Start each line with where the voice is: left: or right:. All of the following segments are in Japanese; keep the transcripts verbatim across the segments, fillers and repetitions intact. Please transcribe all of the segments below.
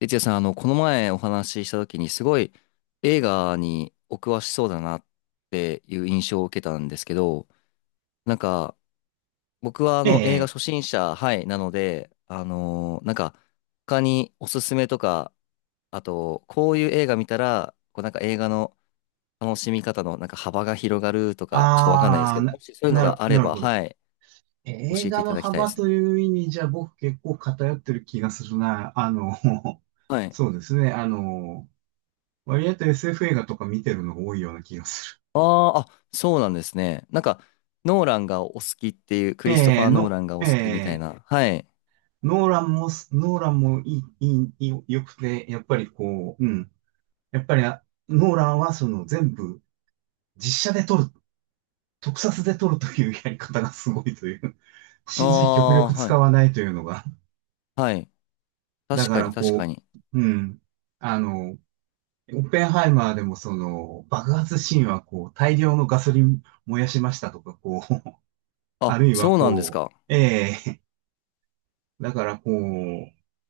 left: 哲也さん、あの、この前お話しした時に、すごい映画にお詳しそうだなっていう印象を受けたんですけど、なんか、僕はあ
right: え
left: の、映画
right: え、
left: 初心者、はい、なので、あのーなんか、他におすすめとか、あと、こういう映画見たら、こうなんか映画の楽しみ方のなんか幅が広がるとか、ちょっとわかんないです
right: あ
left: け
right: あ、
left: ど、
right: な、
left: もしそういうの
right: なる、
left: があれ
right: なる
left: ば、
right: ほど。
left: はい、教
right: 映
left: えてい
right: 画
left: た
right: の
left: だきたいで
right: 幅
left: す
right: と
left: ね。
right: いう意味じゃ僕結構偏ってる気がするな。あの、
left: は い。
right: そうですね。あの、割と エスエフ 映画とか見てるのが多いような気がす
left: あーあ、そうなんですね。なんか、ノーランがお好きっていう、ク
right: る。え
left: リストフ
right: え、
left: ァー・ノー
right: の、
left: ランがお
right: え
left: 好きみたい
right: え、
left: な。はい。
right: ノーランもす、ノーランもいい、いい、良くて、やっぱりこう、うん。やっぱりあ、ノーランはその全部実写で撮る、特撮で撮るというやり方がすごいという、
left: あ
right: シージー 極
left: あ、
right: 力
left: は
right: 使
left: い。
right: わないというのが
left: はい。
right: だ
left: 確
right: か
left: かに、
right: ら
left: 確か
right: こ
left: に。
right: う、うん。あの、オッペンハイマーでもその爆発シーンはこう大量のガソリン燃やしましたとかこう、
left: あ、
right: あるいは
left: そうなんです
right: こ
left: か。
right: う、ええだからこう、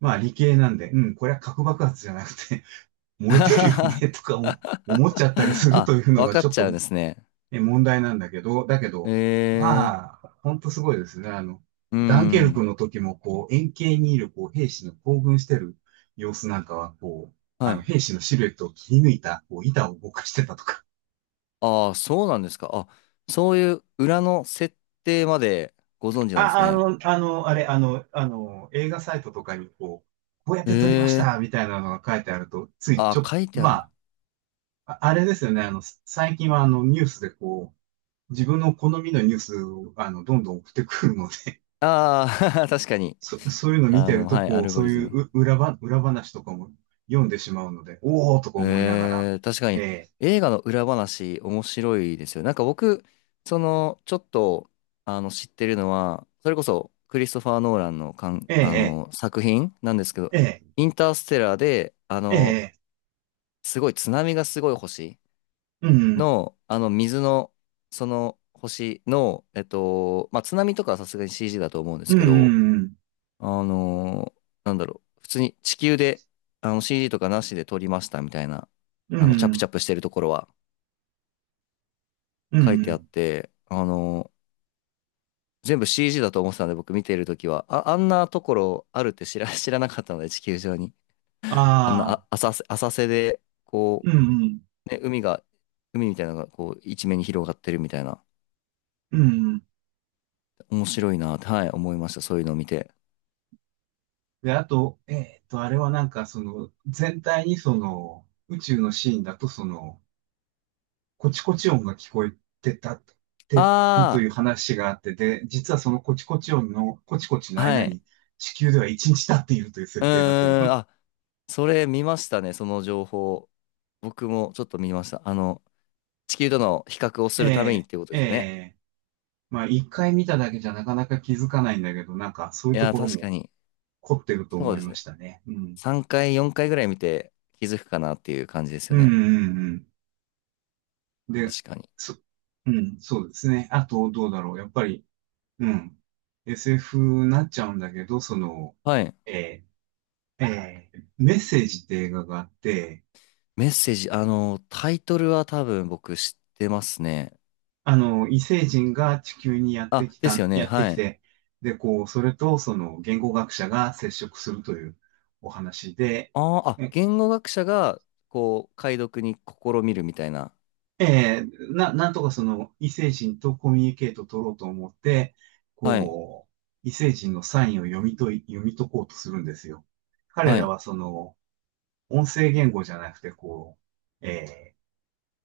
right: まあ理系なんで、うん、これは核爆発じゃなくて 燃えてるよね とか思思っちゃったりすると
left: あ、
right: いうの
left: わ
right: が
left: か
right: ち
left: っ
right: ょっ
left: ちゃうん
right: と
left: ですね。
right: え問題なんだけど、だけ
left: え
right: ど、
left: え、
right: まあ、ほんとすごいですね。あの、
left: う
right: ダンケルク
left: ん。
right: の時も、こう、円形にいる、こう、兵士の興奮してる様子なんかは、こう、あ
left: は
right: の、
left: い。
right: 兵士のシルエットを切り抜いた、こう、板を動かしてたとか。
left: ああ、そうなんですか。あ、そういう裏の設定までご存知なんで
right: あ、
left: す
right: あ
left: ね。
right: の、あの、あれ、あの、あの、映画サイトとかに、こう、こうやっ
left: え
right: て撮りまし
left: え、
right: た、みたいなのが書いてあると、ついち
left: あ
right: ょ、
left: 書いてある
right: ま
left: な。
right: あ、ああれですよね。あの、最近は、あの、ニュースで、こう、自分の好みのニュースを、あの、どんどん送ってくるので、
left: ああ、確かに。
right: そ、そういうの見て
left: あ
right: る
left: の、
right: と、
left: はい、ア
right: こう、
left: ルゴ
right: そう
left: リズ
right: い
left: ム。
right: うう裏ば、裏話とかも読んでしまうので、おーとか思いながら、
left: えー、確か
right: え
left: に
right: え、
left: 映画の裏話面白いですよ。なんか僕、その、ちょっと、あの、知ってるのは、それこそクリストファー・ノーランのかん、
right: え
left: あ
right: え、
left: の、作品なんですけど、
right: ええ、
left: インターステラーで、あ
right: え
left: の、
right: え、
left: すごい津波がすごい星
right: うん、
left: の、あの、水の、その星の、えっと、まあ、津波とかはさすがに シージー だと思うんです
right: うん、
left: けど、
right: うん、
left: あのーなんだろう、普通に地球で、あの シージー とかなしで撮りましたみたいな、
right: う
left: あ
right: ん、
left: の、チャ
right: う
left: プチ
right: ん、
left: ャプしてるところは
right: うん、
left: 書い
right: う
left: てあっ
right: ん
left: て、あのー全部 シージー だと思ってたんで、僕見てるときは、あ、あんなところあるって知ら、知らなかったので、地球上に。あんな、
right: ああ、
left: あ、浅瀬、浅瀬で、こ
right: うん、
left: う、ね、海が、海みたいなのが、こう、一面に広がってるみたいな。
right: うん、うん。
left: 面白いなって、はい、思いました。そういうのを見て。
right: で、あと、えーっと、あれはなんか、その、全体にその、宇宙のシーンだと、その、コチコチ音が聞こえてた、てるとい
left: あ
right: う話があって、で、実はそのコチコチ音のコチコチの
left: あ、は
right: 間
left: い。
right: に地球ではいちにち経っているという
left: う
right: 設定だという。
left: ーん、あ、それ見ましたね、その情報。僕もちょっと見ました。あの、地球との比較を
right: え
left: するためにっ
right: え、
left: ていうことで
right: え
left: すよね。
right: え、まあ一回見ただけじゃなかなか気づかないんだけど、なんかそうい
left: い
right: うと
left: やー、
right: ころ
left: 確か
right: も
left: に。
right: 凝ってると
left: そう
right: 思い
left: です
right: ま
left: ね。
right: したね。うん。
left: さんかい、よんかいぐらい見て気づくかなっていう感じです
right: う
left: よ
right: ん、う
left: ね。
right: ん、うん。で、
left: 確かに。
right: そ、うん、そうですね。あと、どうだろう。やっぱり、うん。エスエフ になっちゃうんだけど、その、
left: はい。
right: えーえーメッセージって映画があって、
left: メッセージ、あの、タイトルは多分僕知ってますね。
right: あの、異星人が地球にやって
left: あ、
right: き
left: です
right: た、
left: よね。
right: やって
left: は
right: き
left: い。
right: て、で、こう、それとその言語学者が接触するというお話で、
left: あーあ、
right: え、
left: 言語学者が、こう、解読に試みるみたいな。
right: えーな、なんとかその異星人とコミュニケートを取ろうと思って、
left: はい。
right: こう、異星人のサインを読み解い、読み解こうとするんですよ。彼
left: は
right: ら
left: い。
right: はその、音声言語じゃなくて、こう、えー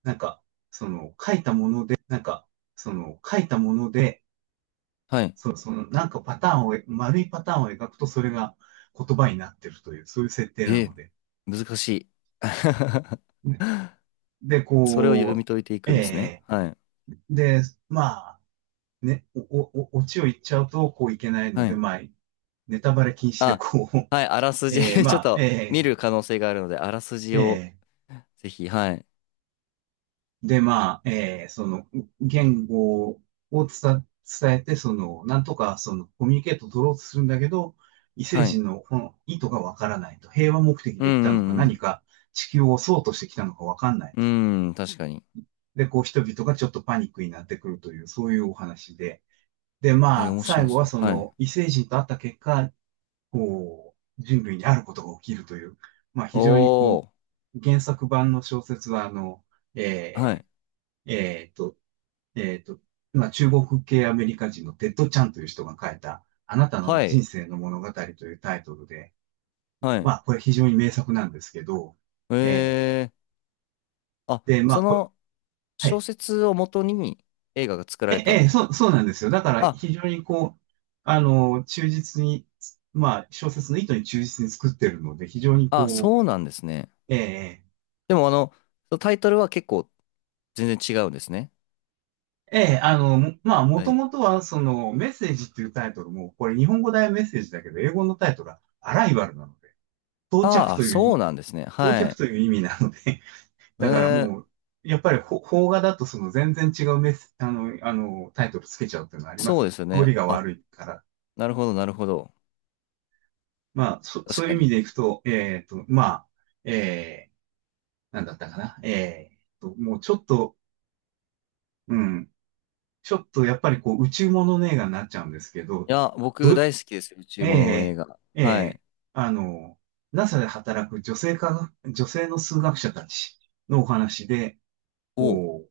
right: なんか、その、書いたもの、なんか、その、書いたもので、
left: はい。
right: そう、その、なんかパターンを、丸いパターンを描くと、それが言葉になってるという、そういう設定な
left: えー、
right: ので。
left: 難しい。
right: ね で、
left: それを読
right: こ
left: み
right: う、
left: 解いてい
right: え
left: くんですね。
right: え
left: はい。
right: で、まあ、ね、お、お、お、オチを言っちゃうとこういけないの
left: は
right: で、
left: い。
right: まあ、ネタバレ禁止で、
left: あ、
right: こう、
left: はい。あら すじ
right: ええ
left: ちょっ
right: まあ、
left: と見
right: え
left: る
right: え
left: 可能性があるので、あらすじを
right: ええ
left: ぜひ。はい。
right: で、まあ、えーその、言語を伝、伝えて、その、なんとか、その、コミュニケートを取ろうとするんだけど、異星
left: はい。
right: 人のこの意図がわからないと。平和目的
left: う
right: で来たのか、
left: んう
right: 何
left: ん
right: か地球を襲おうとしてきたのかわかんない
left: う
right: と。
left: ん。うん、確かに。
right: で、こう、人々がちょっとパニックになってくるという、そういうお話で。で、
left: え
right: ま
left: ー、
right: あ、
left: 面
right: 最
left: 白
right: 後は
left: そう。
right: そ
left: はい。
right: の、異星人と会った結果、こう、人類にあることが起きるという、まあ、非常にこ
left: おー。
right: う、原作版の小説は、あの、
left: は
right: え
left: い。
right: ーえーっと、えっと、まあ、中国系アメリカ人のテッド・チャンという人が書いた、あなたの
left: は
right: 人
left: い。
right: 生の物語というタイトルで、
left: はい。
right: まあ、これ非常に名作なんですけど、え
left: えー。あ、
right: ー、で、まあ、
left: そ
right: これ、
left: の
right: は
left: 小
right: い。
left: 説をもとに映画が作られた。
right: え、え、そう、そうなんですよ。だから
left: あ、
right: 非常にこう、あの、忠実に、まあ、小説の意図に忠実に作ってるので、非常に
left: あ、
right: こ
left: そうなんですね。
right: う、え
left: でもあの、タイトルは結構全然違うんですね。
right: ー、えー、あの、もまあ、も
left: だ
right: と
left: いぶ
right: もとは、その、メッセージっていうタイトルも、これ日本語大メッセージだけど、英語のタイトルはアライバルなので、到着
left: ああ、
right: とい
left: そ
right: う
left: うなんですね。
right: 到
left: は
right: 着
left: い。
right: という意味なので、
left: え
right: だからも
left: ー
right: う、やっぱりほ邦画だとその全然違うメス、あの、あの、タイトルつけちゃうっていうのはありま
left: そ
right: す
left: うで
right: ね。
left: すよ
right: 通
left: ね。
right: りが
left: あ、
right: 悪いから。
left: なるほど、なるほど。
right: まあ、そ、
left: 確
right: そうい
left: か
right: う意
left: に。
right: 味
left: い
right: でいくと、えっと、まあ、えー、なんだったかな。えっと、もうちょっと、うん、ちょっとやっぱりこう、宇宙ものの映画になっちゃうんですけど、
left: や、僕
right: ど、
left: 大好きですよ、宇宙ものの映
right: え
left: 画。
right: ー、
left: は
right: えー、
left: い。
right: あの、NASA で働く女性科学、女性の数学者たちのお話で、
left: お、
right: こ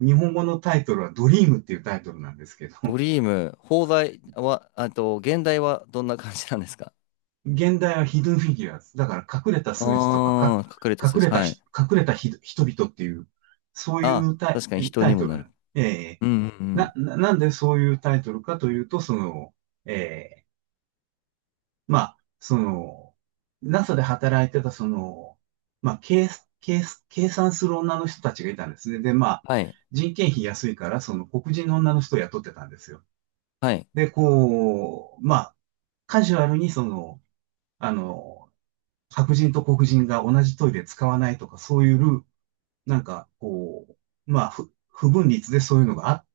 right: う、日本語のタイトルはドリームっていうタイトルなんですけど、
left: ドリーム、放題は、あと、現代はどんな感じなんですか
right: 現代はヒドゥンフィギュアーズ。だから隠れた数字とかか、
left: あー、隠れた数
right: 隠
left: 字。
right: れた
left: はい。
right: ひ、隠れたひ人々っていう、そうい
left: あ、
right: うタ
left: 確かに
right: イ
left: 人
right: タ
left: に
right: イト
left: も
right: ル
left: なる。
right: なえ
left: うんうんう
right: ーな、
left: ん。
right: な、んでそういうタイトルかというと、その、えーまあ、その、NASA で働いてた、その、まあ、計、計、計算する女の人たちがいたんですね。で、まあ、
left: はい。
right: 人件費安いから、その黒人の女の人を雇ってたんですよ。
left: はい。
right: で、こう、まあ、カジュアルにその、あの、白人と黒人が同じトイレ使わないとか、そういうルール、なんか、こう、まあ、不、不分立でそういうのがあ、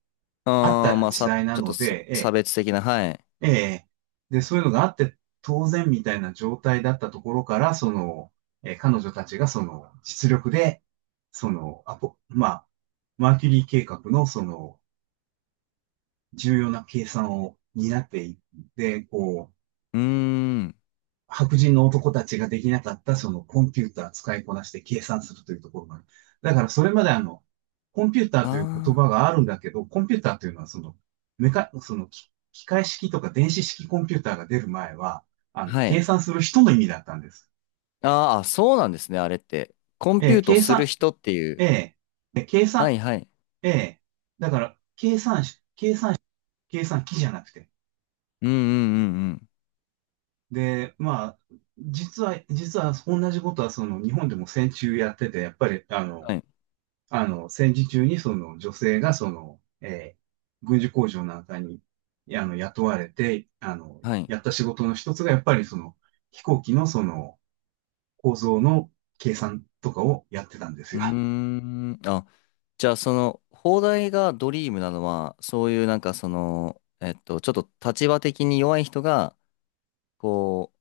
right: あっ
left: あー、
right: た
left: まあ、
right: 時
left: さ、
right: 代な
left: ちょっと
right: の
left: さ、差
right: で、
left: 別的な、はい。
right: ええ、ええ、で、そういうのがあって当然みたいな状態だったところから、その、えー彼女たちがその、実力で、その、アポ、まあ、マーキュリー計画のその、重要な計算を担っていって、こう、
left: うーん。
right: 白人の男たちができなかったそのコンピューター使いこなして計算するというところがある。だからそれまであの、コンピューターという言
left: あ
right: 葉があるんだけど、コンピューターというのはその、メカ、その機械式とか電子式コンピューターが出る前は、あ
left: ー、
right: の、
left: は
right: 計
left: い。
right: 算する人の意味だったんです。
left: あー、そうなんですね、あれって。コン
right: え
left: ピュ
right: ー
left: ート
right: 計
left: する
right: 算、
left: 人っていう。
right: えー計
left: は
right: 算、
left: いはい。
right: ええだから、計算し、計算機じゃなくて。
left: うんうんうんうん。
right: で、まあ、実は、実は同じことはその日本でも戦中やってて、やっぱり、あ
left: は
right: の、
left: い。
right: あの、戦時中にその女性がその、えー軍需工場なんかに、あの、雇われて、あの、
left: はい。
right: やった仕事の一つがやっぱりその、飛行機のその、構造の計算とかをやってたんです
left: うー
right: よ。
left: ん。あ、じゃあその、放題がドリームなのは、そういうなんかその、えっと、ちょっと立場的に弱い人が、こ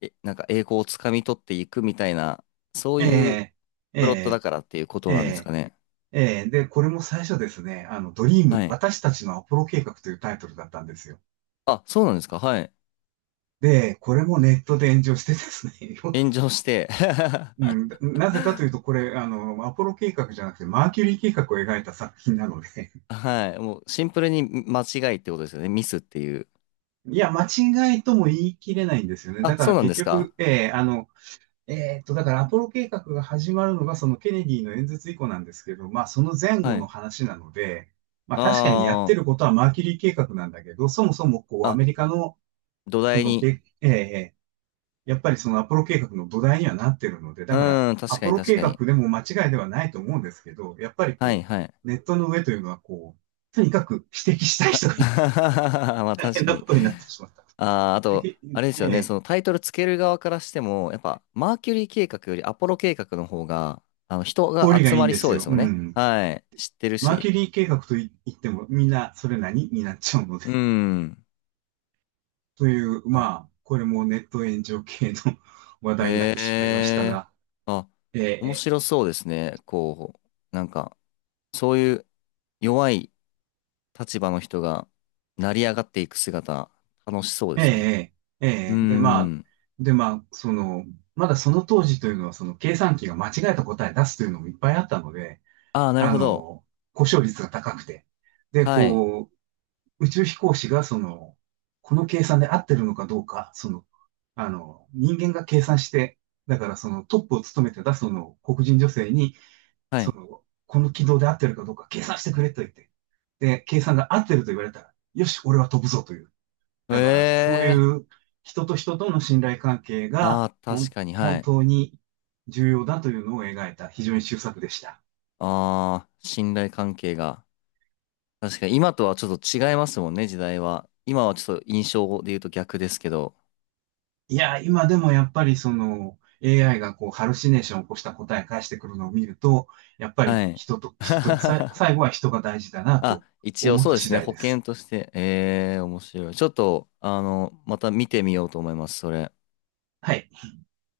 left: う、え、なんか栄光をつかみ取っていくみたいな、そういう
right: えー、
left: プロットだ
right: え
left: からっていうこ
right: ー、
left: となんです
right: え
left: かね。
right: ー、えー、で、これも最初ですね、あの、ドリーム、
left: はい。
right: 私たちのアポロ計画というタイトルだったんですよ。
left: あ、そうなんですか。はい。
right: で、これもネットで炎上してですね、
left: 炎上して
right: うん、なぜかというと、これ、あの、アポロ計画じゃなくて、マーキュリー計画を描いた作品なので、
left: はい。もうシンプルに間違いってことですよね。ミスっていう。
right: いや、間違いとも言い切れないんですよね。だ
left: あ、
right: か
left: そ
right: ら
left: うなん
right: 結
left: ですか
right: 局、えーあの、えーっと、だからアポロ計画が始まるのがそのケネディの演説以降なんですけど、まあその前
left: は
right: 後の
left: い。
right: 話なので、まあ確かにやっ
left: あ
right: てることはマーキュリー計画なんだけど、そもそもこ
left: あ、
right: うア
left: あ、
right: メリカの、
left: 土
right: そ
left: 台
right: の
left: に。
right: け、えーやっぱりそのアポロ計画の土台にはなってるので、
left: う
right: だから
left: ーん、
right: ア
left: 確か
right: ポ
left: に
right: ロ
left: 確
right: 計
left: か
right: 画
left: に。
right: でも間違いではないと思うんですけど、やっぱり
left: はい
right: こ
left: はい。
right: う、ネットの上というのはこう、とにかく指摘したい人が いっぱい
left: まあ
right: 大変
left: 確か
right: な
left: に。
right: ことになってしまった。
left: あー、あ
right: で
left: と、
right: け
left: あれです
right: え
left: よね、
right: え
left: そのタイトルつける側からしても、やっぱマーキュリー計画よりアポロ計画の方が、あの人
right: 通
left: が
right: りが
left: 集
right: いい
left: ま
right: ん
left: り
right: です
left: そうで
right: よ。
left: す
right: う
left: もんね。
right: ん。
left: はい。知ってる
right: マーキ
left: し。
right: ュリー計画と言っても、みんなそれ何になっちゃうので。
left: う ん。
right: という、
left: あ、
right: まあ、これもネット炎上系の 話題になっ
left: へ
right: てしまいました
left: え。
right: が、
left: あ、面
right: え
left: 白そうですね。こう、なんか、そういう弱い立場の人が成り上がっていく姿、楽しそう
right: ー、
left: ですね。
right: えー、えー、
left: う
right: えーで、まあ、
left: ん。
right: で、まあ、その、まだその当時というのは、その計算機が間違えた答え出すというのもいっぱいあったので、
left: ああ、なる
right: あ
left: ほど。
right: の、故障率が高くて、で、
left: はい。
right: こう、宇宙飛行士がその、この計算で合ってるのかどうか、その、あの、人間が計算して、だからそのトップを務めてたその黒人女性に、
left: は
right: そ
left: い。
right: の、この軌道で合ってるかどうか計算してくれと言って、で、計算が合ってると言われたら、よし、俺は飛ぶぞという。
left: へ
right: だから、そうい
left: え。
right: う人と人との信頼関係
left: あ
right: が、
left: あ、
right: ほ
left: 確
right: ん、
left: かに、は
right: 本
left: い。
right: 当に重要だというのを描いた非常に秀作でした。
left: ああ、信頼関係が。確かに、今とはちょっと違いますもんね、時代は。今はちょっと印象で言うと逆ですけど。
right: いや、今でもやっぱりその エーアイ がこうハルシネーションを起こした答え返してくるのを見ると、やっぱり
left: はい。
right: 人と、人と、さい 最後は人が大事だな
left: あ、
right: と
left: 一応
right: 思っ
left: そ
right: た
left: うで
right: 次
left: すね、
right: 第
left: 保
right: です。
left: 険として。ええ、面白い。ちょっと、あの、また見てみようと思います、それ。
right: はい。